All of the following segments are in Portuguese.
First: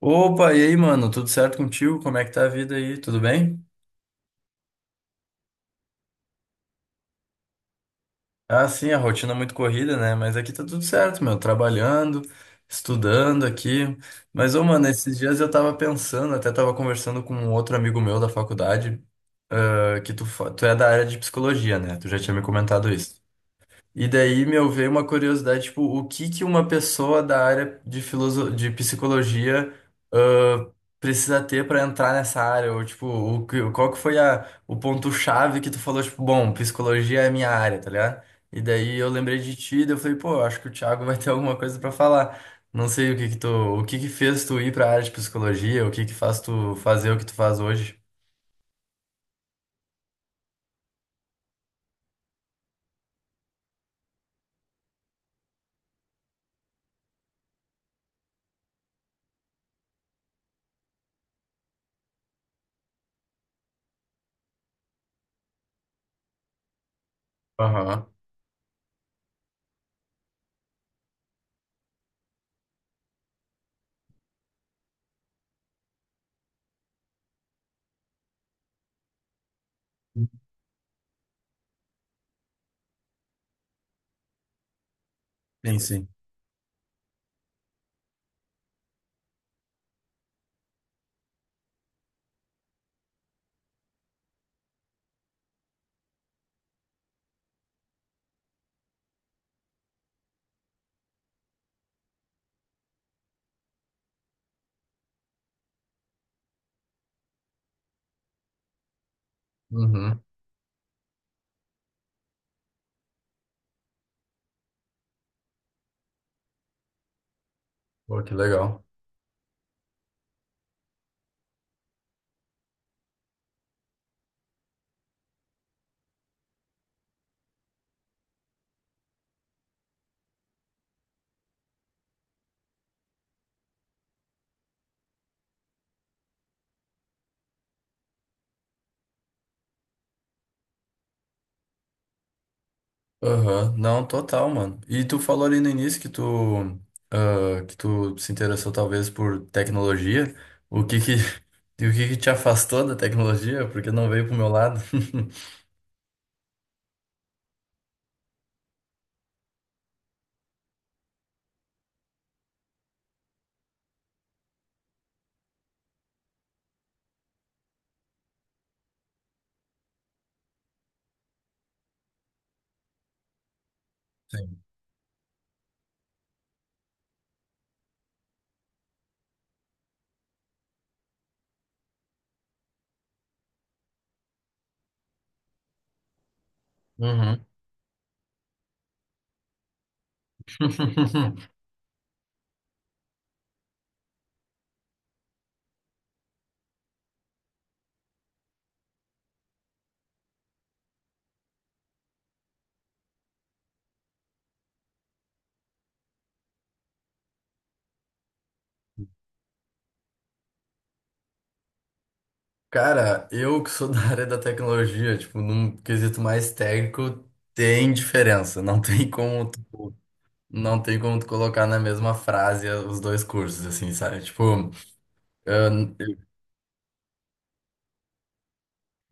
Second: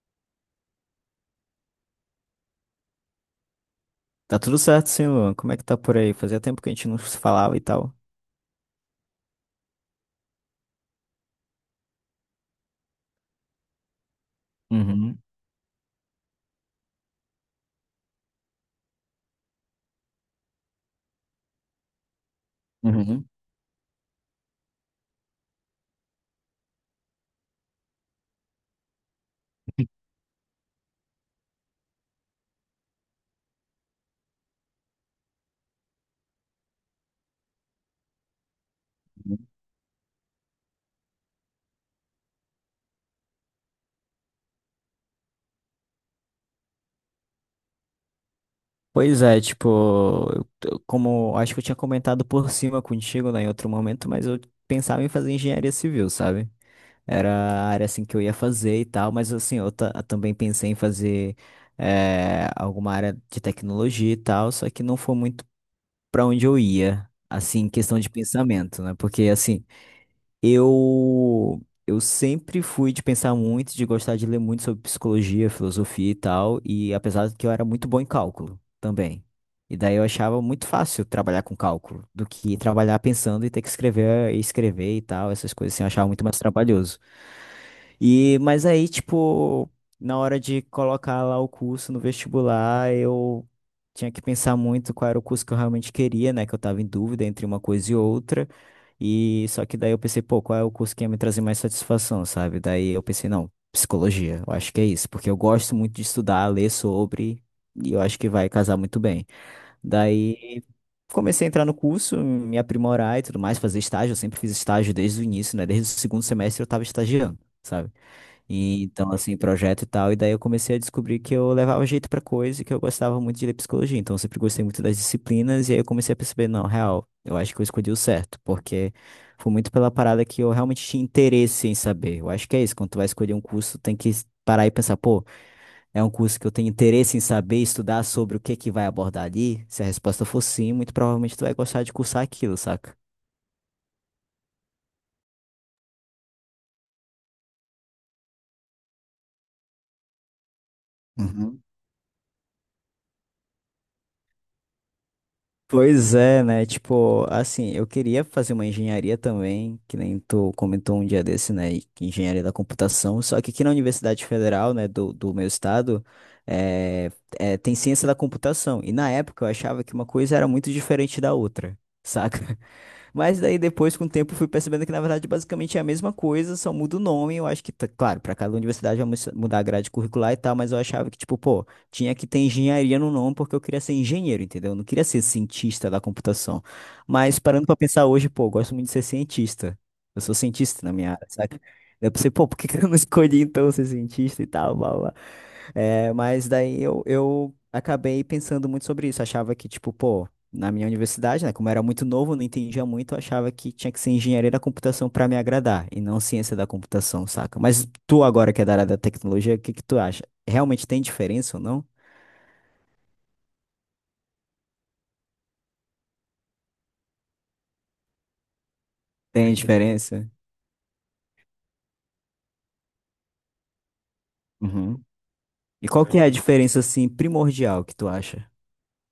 Opa, e aí, mano? Tudo certo contigo? Como é que tá a vida aí? Tudo bem? Tá tudo certo, sim, Luan. Como é que tá por aí? Fazia tempo que a gente não se falava e tal. Ah, sim, a rotina é muito corrida, né? Mas aqui tá tudo certo, meu. Trabalhando, estudando aqui. Mas, ô, mano, esses Uhum, dias eu tava pensando, até tava conversando com um outro amigo meu da faculdade, ah, que tu é da área de psicologia, né? Tu já tinha me comentado isso. uhum. E daí, meu, veio uma curiosidade, tipo, o que que uma pessoa da área de psicologia, ãh, precisa ter para entrar nessa área? Ou, tipo, qual que foi o ponto-chave que tu falou, tipo, bom, psicologia é a minha área, tá ligado? E daí eu lembrei de ti, daí eu falei, pô, acho que o Thiago vai ter alguma coisa para falar. Não sei o que que tu... o que que fez tu ir pra área de psicologia, o que que faz tu fazer o que tu faz hoje. Pois é, tipo, como acho que eu tinha comentado por cima contigo, né, em outro momento, mas eu pensava em fazer engenharia civil, sabe? Era a área assim que eu ia fazer e tal, mas assim, também pensei em fazer alguma área de tecnologia e tal, só que não foi muito pra onde eu ia, assim, em questão Aham. de pensamento, né? Porque assim, Eu eu sempre fui de pensar muito, de gostar de ler muito sobre psicologia, filosofia e tal, e apesar de que eu era muito bom em cálculo também. E daí eu achava muito fácil trabalhar com cálculo do que trabalhar pensando e ter que escrever e escrever e tal, essas coisas Sim, assim, eu achava sim. muito mais trabalhoso. E, mas aí, tipo, na hora de colocar lá o curso no vestibular, eu tinha que pensar muito qual era o curso que eu realmente queria, né? Que eu tava em dúvida entre uma coisa e outra. E só que daí eu pensei, pô, qual é o curso que ia me trazer mais satisfação, sabe? Daí eu pensei, não, psicologia, eu acho que é isso, porque eu gosto muito de estudar, ler sobre, e eu acho que vai casar muito bem. Uhum. Daí comecei a entrar no curso, me aprimorar e tudo mais, fazer estágio, eu sempre fiz estágio desde o início, né? Desde o segundo semestre eu tava estagiando, sabe? Pô, que E, legal. então, assim, projeto e tal. E daí eu comecei a descobrir que eu levava jeito pra coisa e que eu gostava muito de ler psicologia. Então, eu sempre gostei muito das disciplinas. E aí eu comecei a perceber, não, real, eu acho que eu escolhi o certo. Porque foi muito pela parada que eu realmente tinha interesse em saber. Eu acho que é isso. Quando tu vai escolher um curso, tem que parar e pensar, pô, é um curso que eu tenho interesse em saber, estudar sobre o que que vai abordar ali. Se a resposta for sim, muito provavelmente tu vai gostar de cursar aquilo, saca? Aham. Não, total, mano. E tu falou ali no início que tu, ah, que tu se interessou talvez por tecnologia. O que que, Uhum. e o que que te afastou da tecnologia? Porque não veio pro meu lado. Pois é, né? Tipo, assim, eu queria fazer uma engenharia também, que nem tu comentou um dia desse, né? E que engenharia da computação. Só que aqui na Universidade Federal, né, do meu estado, é, tem ciência da computação. E na época eu achava que uma coisa era muito diferente da outra, saca? Mas daí depois, com o tempo, fui Sim. percebendo que, na verdade, basicamente é a mesma coisa, só muda o nome. Eu acho que, claro, para cada universidade vai mudar a grade curricular e tal, mas eu achava que, tipo, pô, tinha que ter engenharia no nome porque eu queria ser engenheiro, entendeu? Eu não queria ser cientista da computação. Mas Uhum. parando pra pensar hoje, pô, eu gosto muito de ser cientista. Eu sou cientista na minha área, saca? Daí eu pensei, pô, por que que eu não escolhi então ser cientista e tal, blá, blá. É, mas daí eu acabei pensando muito sobre isso. Achava que, tipo, pô, na minha universidade, né, como eu era muito novo, não entendia muito, eu achava que tinha que ser engenharia da computação pra me agradar e não ciência da computação, saca? Mas tu agora que é da área da tecnologia, o que que tu acha? Realmente tem diferença ou não? Cara, eu que sou da área da tecnologia, tipo, num quesito mais técnico, tem diferença. Não tem como, Tem diferença? não tem como tu colocar na mesma frase os dois cursos, assim, sabe? Tipo, Uhum. ah, E qual que é a diferença, assim, primordial que tu acha?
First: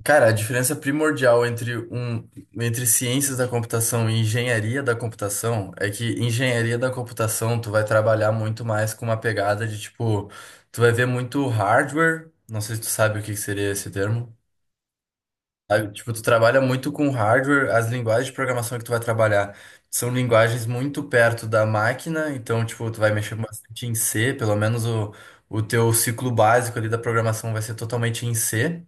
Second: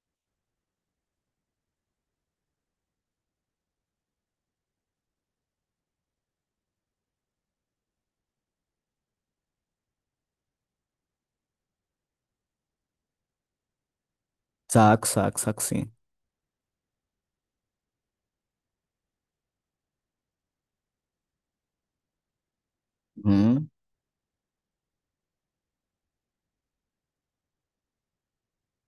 cara, a diferença primordial entre, entre ciências da computação e engenharia da computação é que engenharia da computação tu vai trabalhar muito mais com uma pegada de tipo, tu vai ver muito hardware, não sei se tu sabe o que que seria esse termo. Saco, saco, saco, sim. Sabe? Tipo, tu trabalha muito com hardware, as linguagens de programação que tu vai trabalhar são linguagens muito perto da máquina, então tipo, tu vai mexer Uhum. bastante em C, pelo menos o teu ciclo básico ali da programação vai ser totalmente em C.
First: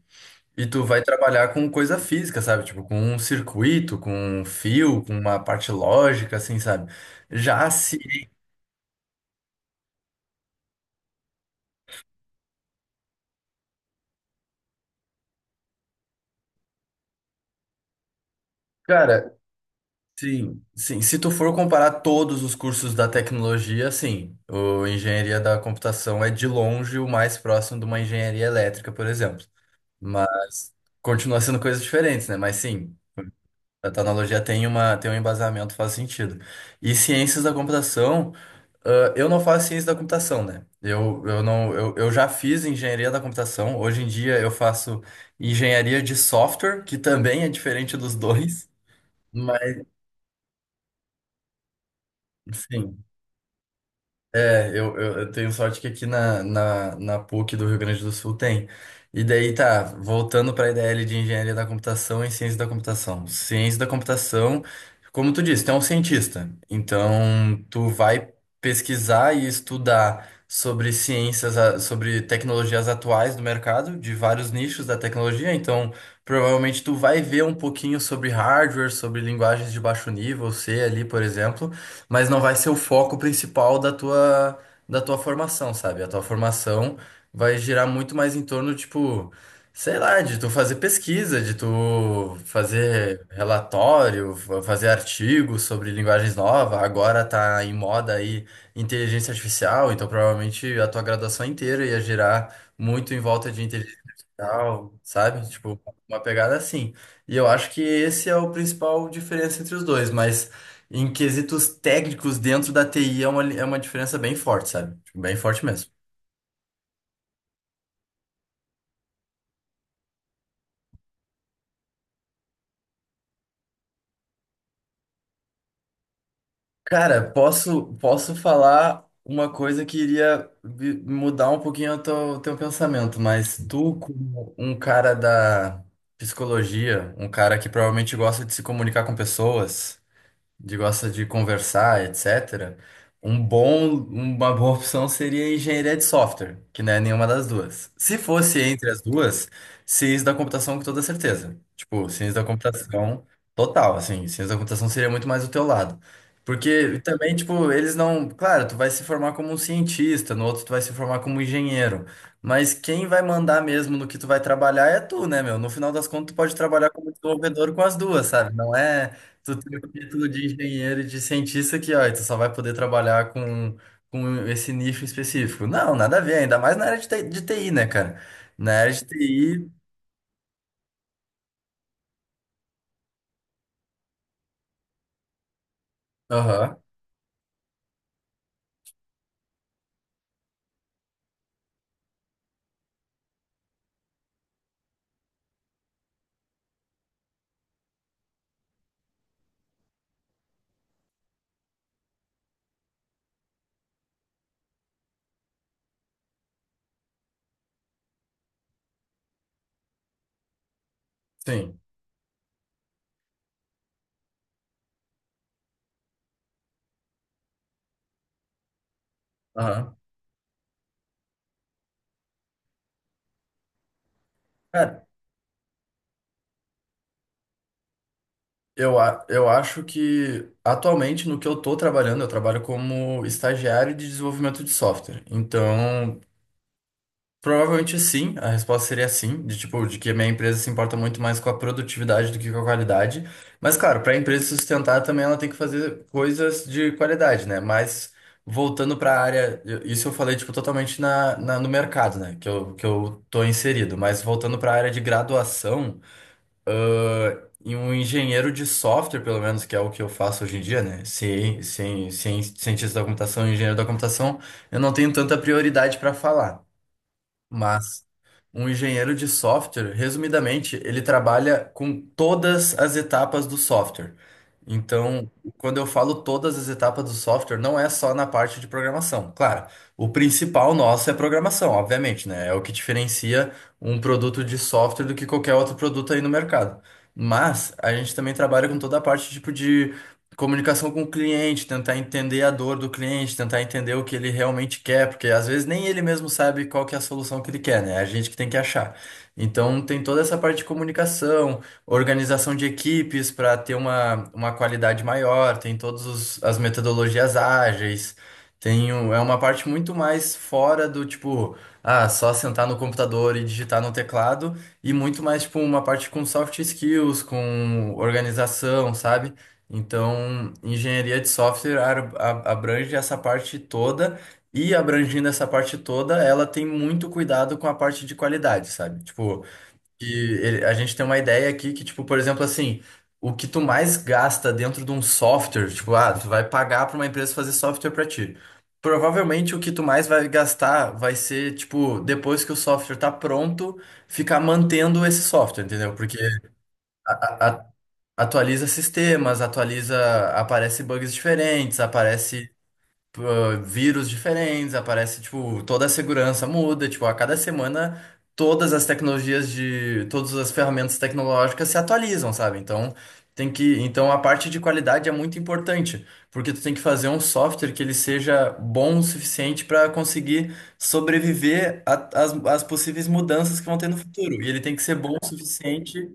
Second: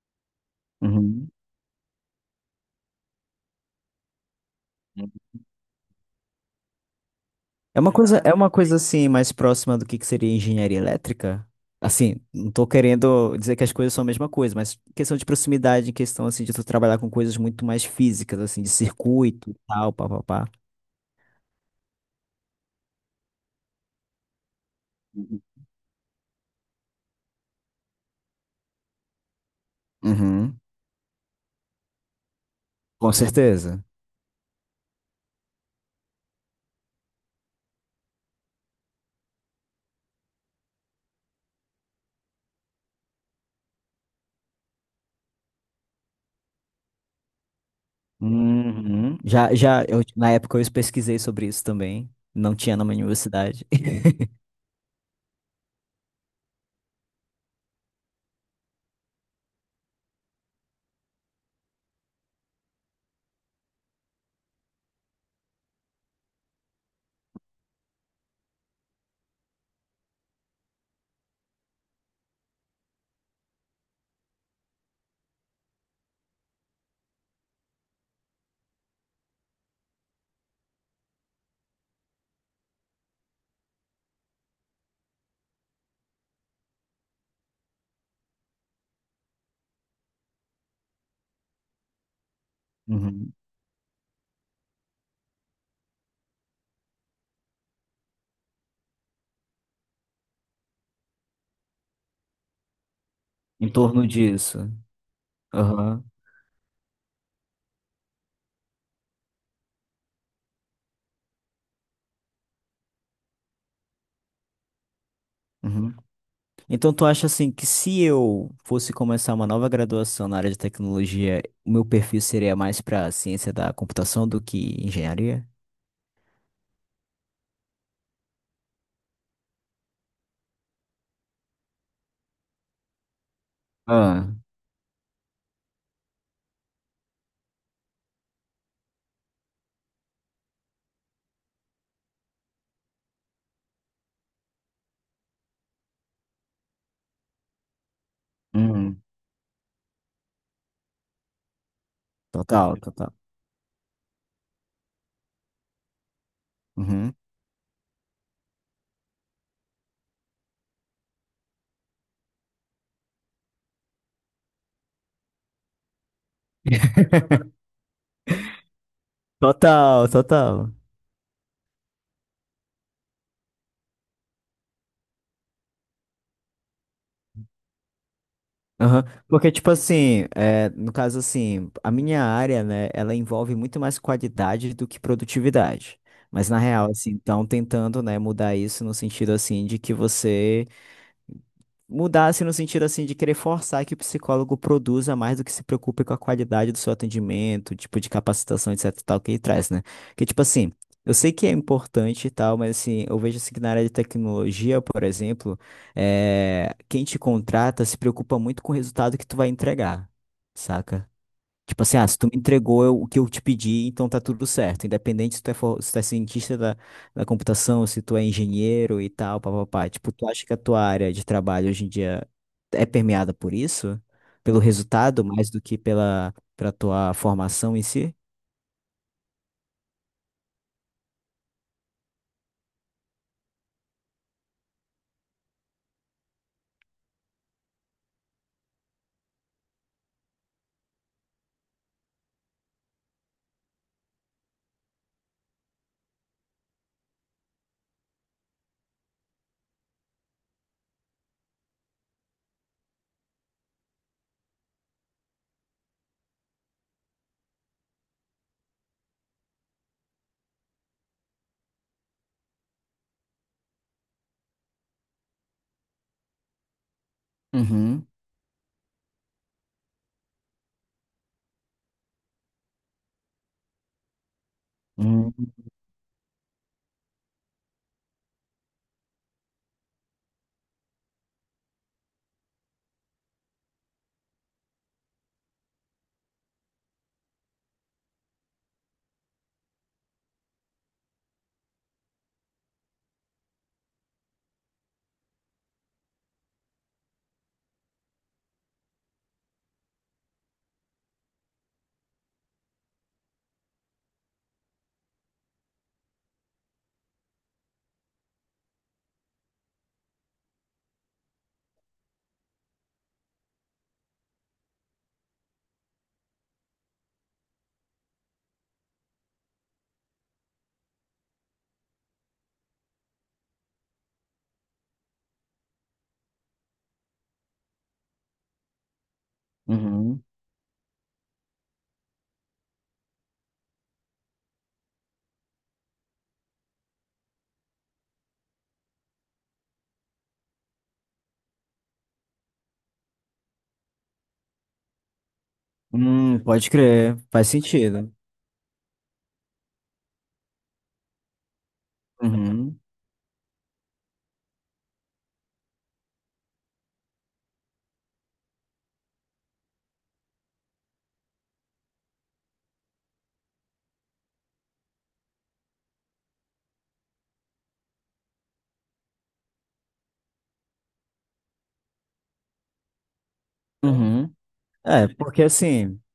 E tu vai Uhum. trabalhar com coisa física, sabe? Tipo, com um circuito, com um fio, com uma parte lógica, assim, sabe? Já É uma se. coisa, ah, é uma coisa assim mais próxima do que seria engenharia elétrica? Assim, não tô querendo dizer que as coisas são a mesma coisa, mas questão de proximidade, questão assim de tu trabalhar com coisas muito mais físicas, assim, de Cara, circuito, e tal, papapá. sim, sim. Se tu for comparar todos os cursos da tecnologia, sim. O engenharia Uhum. da computação é de longe o mais próximo de uma engenharia elétrica, por exemplo. Uhum. Mas continua sendo coisas diferentes, né? Mas sim, Com certeza. a tecnologia tem tem um embasamento, faz sentido. E ciências da computação. Ah, eu não faço ciência da computação, né? Eu não, eu já fiz engenharia da computação. Hoje em dia eu faço engenharia de software, que também é diferente dos dois. Uhum. Já, Mas, já, eu, na época eu pesquisei sobre isso também. Não tinha na minha sim. universidade. É, eu tenho sorte que aqui na PUC do Rio Grande do Sul tem. E daí tá, voltando para a IDL de Engenharia da Computação e Ciência da Computação. Ciência da Computação, como tu disse, tu é um cientista. Então, tu vai pesquisar e estudar sobre ciências, sobre tecnologias atuais do mercado, de vários nichos da tecnologia. Então, provavelmente tu vai ver um pouquinho sobre hardware, sobre linguagens de baixo nível, C ali, por exemplo, mas não vai ser o foco principal da da tua formação, sabe? A tua formação vai girar muito mais em torno, tipo, sei lá, de tu fazer pesquisa, de tu fazer Uhum. relatório, fazer artigos sobre linguagens novas. Agora tá em moda aí inteligência artificial, então provavelmente a tua graduação inteira ia girar muito em volta de Em inteligência torno disso. artificial, sabe? Tipo, Aham. uma pegada assim. E eu acho que esse é o principal diferença entre os dois, mas em quesitos técnicos dentro da TI é é uma diferença bem forte, sabe? Tipo, bem forte mesmo. Uhum. Então, tu acha assim que se eu fosse começar uma nova graduação na área de tecnologia, o meu perfil seria mais para ciência da computação do que engenharia? Cara, posso, posso falar uma coisa que iria mudar um pouquinho o teu pensamento, mas tu, Ah, como um cara da psicologia, um cara que provavelmente gosta de se comunicar com pessoas, de gosta de conversar, etc. Um bom, uma boa opção seria engenharia de software, que não é nenhuma das duas. Se fosse entre uhum. as duas, ciência da computação com toda certeza. Tipo, ciência da Total, total. computação total, assim, ciência da computação seria muito mais do teu lado. Porque Uhum. também, tipo, eles não. Claro, tu vai se formar como um cientista, no outro tu vai se formar como engenheiro. Mas quem vai mandar mesmo no que tu vai trabalhar é tu, né, meu? No final das contas, tu pode trabalhar como desenvolvedor com as duas, sabe? Não é. Tu tem o Total, título de total. engenheiro e de cientista que, ó, e tu só vai poder trabalhar com esse nicho específico. Não, nada a ver, ainda mais na área de TI, de TI, né, cara? Na área de Aham. Porque, TI, tipo assim, é, no caso assim, a minha área, né, ela envolve muito mais qualidade do que produtividade. Mas na aham, real, assim, estão tentando, né, mudar isso no sentido assim de que você mudasse no sentido assim de querer forçar que o psicólogo produza mais do que se preocupe com a qualidade do seu atendimento, tipo de capacitação, etc, e tal, que ele traz, né? Porque, tipo assim, eu sei que é importante e tal, mas assim, eu vejo assim que na área de tecnologia, por exemplo, é quem te contrata se preocupa muito com o resultado que tu vai entregar, saca? sim, Tipo assim, ah, se tu me entregou o que eu te pedi, então tá tudo certo. Independente se tu é, se tu é cientista da computação, se tu é engenheiro e tal, papapá. aham. Tipo, tu acha que a tua área de trabalho hoje em dia é permeada por isso? Pelo Cara, resultado, mais do que pela tua formação em si? Eu acho que atualmente no que eu tô trabalhando, eu trabalho como estagiário de desenvolvimento de software. Então, provavelmente sim, a resposta seria sim, de tipo, de que a minha empresa se importa muito mais com a produtividade do que com a qualidade. Mas claro, para a empresa se sustentar também ela tem que fazer coisas de qualidade, né? Mas voltando para a área, isso eu falei tipo totalmente no mercado, né, que eu tô inserido, mas voltando para a área de graduação, e um engenheiro de software, pelo menos, que é o que eu faço hoje em dia, né? Cientista da computação, engenheiro da computação, eu não tenho tanta prioridade para falar. Mas Uhum, um engenheiro de software, resumidamente, ele trabalha com todas as etapas do software. Então, uhum, quando eu falo todas as etapas do software, não é só na parte de programação. Claro, o principal nosso é a programação, obviamente, né? É o que diferencia um produto de software do que qualquer outro produto aí no mercado. Mas a gente também trabalha com toda a parte tipo de comunicação com o cliente, tentar entender a dor do cliente, tentar entender o que ele realmente quer, porque às vezes nem ele mesmo sabe qual que é a solução que ele quer, né? É a gente que tem que achar. Então tem toda essa parte de comunicação, organização de equipes para ter uma qualidade maior, tem todas as metodologias ágeis, tem, é uma parte muito mais fora do tipo, ah, só sentar no computador e digitar no teclado, e muito mais tipo uma parte com soft skills, com organização, sabe? Então, engenharia de software abrange essa parte toda e abrangindo essa parte toda, ela tem muito cuidado com a parte de qualidade, sabe? Tipo, que uhum. A gente tem uma ideia aqui que, tipo, por exemplo, assim, o que tu mais gasta dentro de um software, tipo, ah, tu vai pagar para uma empresa fazer software para ti. Provavelmente o que tu mais vai gastar vai ser, tipo, depois que o software tá pronto, ficar mantendo esse software, entendeu? Porque Pode crer, faz a sentido. atualiza sistemas, atualiza, aparece bugs diferentes, aparece Uhum, ah, vírus diferentes, aparece, tipo, toda a segurança muda, tipo, a cada semana todas as tecnologias de, todas as ferramentas tecnológicas se atualizam, sabe? Então, tem que, então a parte de qualidade é muito importante, porque tu tem que fazer um software que ele seja bom o suficiente para conseguir sobreviver às possíveis mudanças que vão ter no uhum. futuro. E ele tem que ser É, bom o suficiente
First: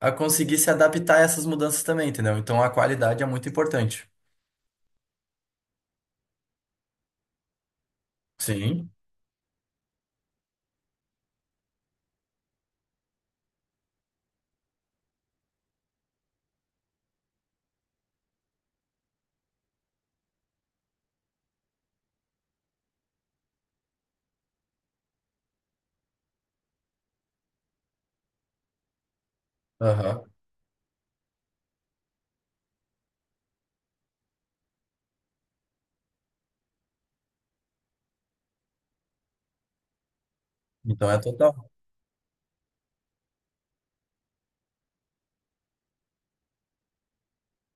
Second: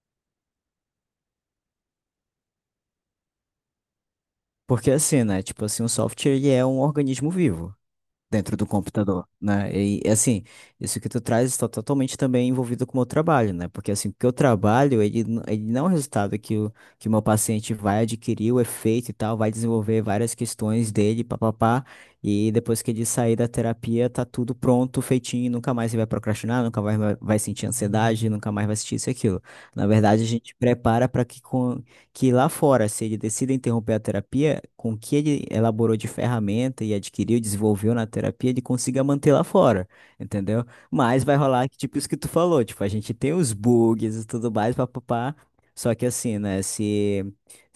a conseguir se adaptar a essas mudanças também, entendeu? Então a qualidade é muito importante. porque assim, né? Tipo assim, o software ele é um organismo vivo dentro do Sim. computador, né? E assim, isso que tu traz está totalmente também envolvido com o meu trabalho, né? Porque assim, o que eu trabalho, ele, ele não é um resultado que o meu paciente vai adquirir o efeito e tal, vai desenvolver várias questões dele, papapá, e depois que ele sair da terapia, tá tudo pronto, feitinho, nunca mais ele vai procrastinar, nunca mais vai sentir ansiedade, nunca mais vai sentir isso e aquilo. Na verdade, Aham. a gente prepara para que lá fora, se ele decide interromper a terapia, com o que ele elaborou de ferramenta e adquiriu, desenvolveu na terapia, ele consiga manter lá fora, entendeu? Então é Mas vai rolar, total. que, tipo, isso que tu falou, tipo, a gente tem os bugs e tudo mais, papapá. Só que assim, né,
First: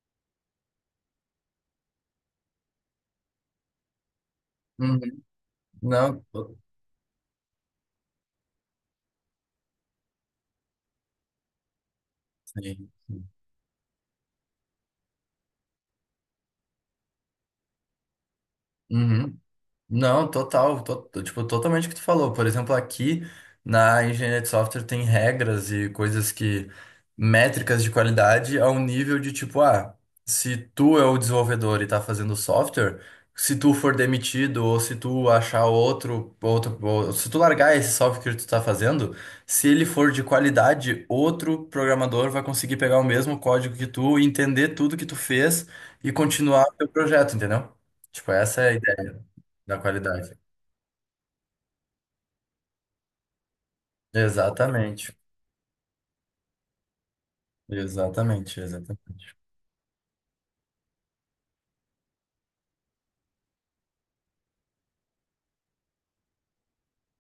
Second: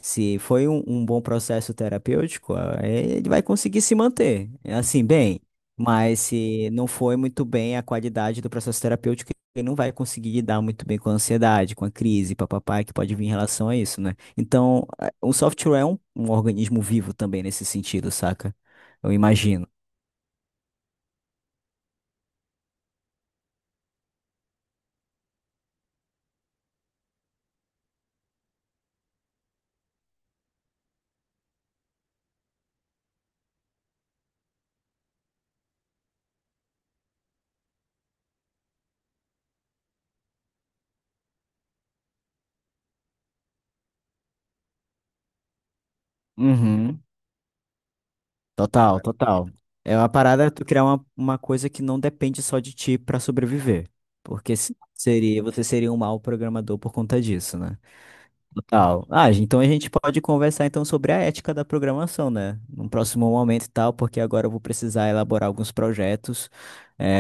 se foi um bom processo terapêutico, ah, ele vai conseguir se manter, é Uhum. assim, bem. Mas Não, tô- se não foi muito bem a qualidade do processo terapêutico, ele não vai conseguir lidar muito bem com a ansiedade, com a crise, papapá, sim. que pode vir em relação a isso, né? Então, o software é um organismo vivo também nesse sentido, saca? Eu Uhum. imagino. Não, tipo, totalmente o que tu falou. Por exemplo, aqui na engenharia de software tem regras e coisas que, métricas de qualidade ao nível de tipo, ah, se tu é o desenvolvedor e tá fazendo software, se tu for demitido ou se tu achar outro, ou se tu largar esse software que tu tá fazendo, se ele for de qualidade, outro programador vai conseguir pegar o mesmo código que tu, entender tudo que tu fez e continuar o teu Uhum. projeto, entendeu? Tipo, essa é a Total, ideia. total. Da É uma qualidade. parada tu criar uma coisa que não depende só de ti pra sobreviver. Porque Exatamente. seria, você seria um mau programador por conta disso, né? Exatamente, Total. exatamente. Ah, então a gente pode conversar então sobre a ética da programação, né? Num próximo momento e tal, porque agora eu vou precisar elaborar alguns projetos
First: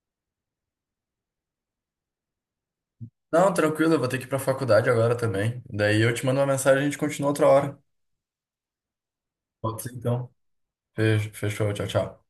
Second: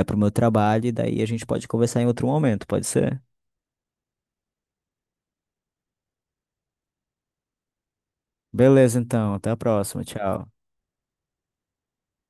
para o meu trabalho, e daí a gente pode conversar em outro momento, pode ser? Não, tranquilo, eu vou ter que ir pra faculdade agora também. Daí eu te mando uma mensagem e a gente continua outra hora. Beleza, então. Até a Pode ser próxima. então. Tchau. Fechou, tchau, tchau.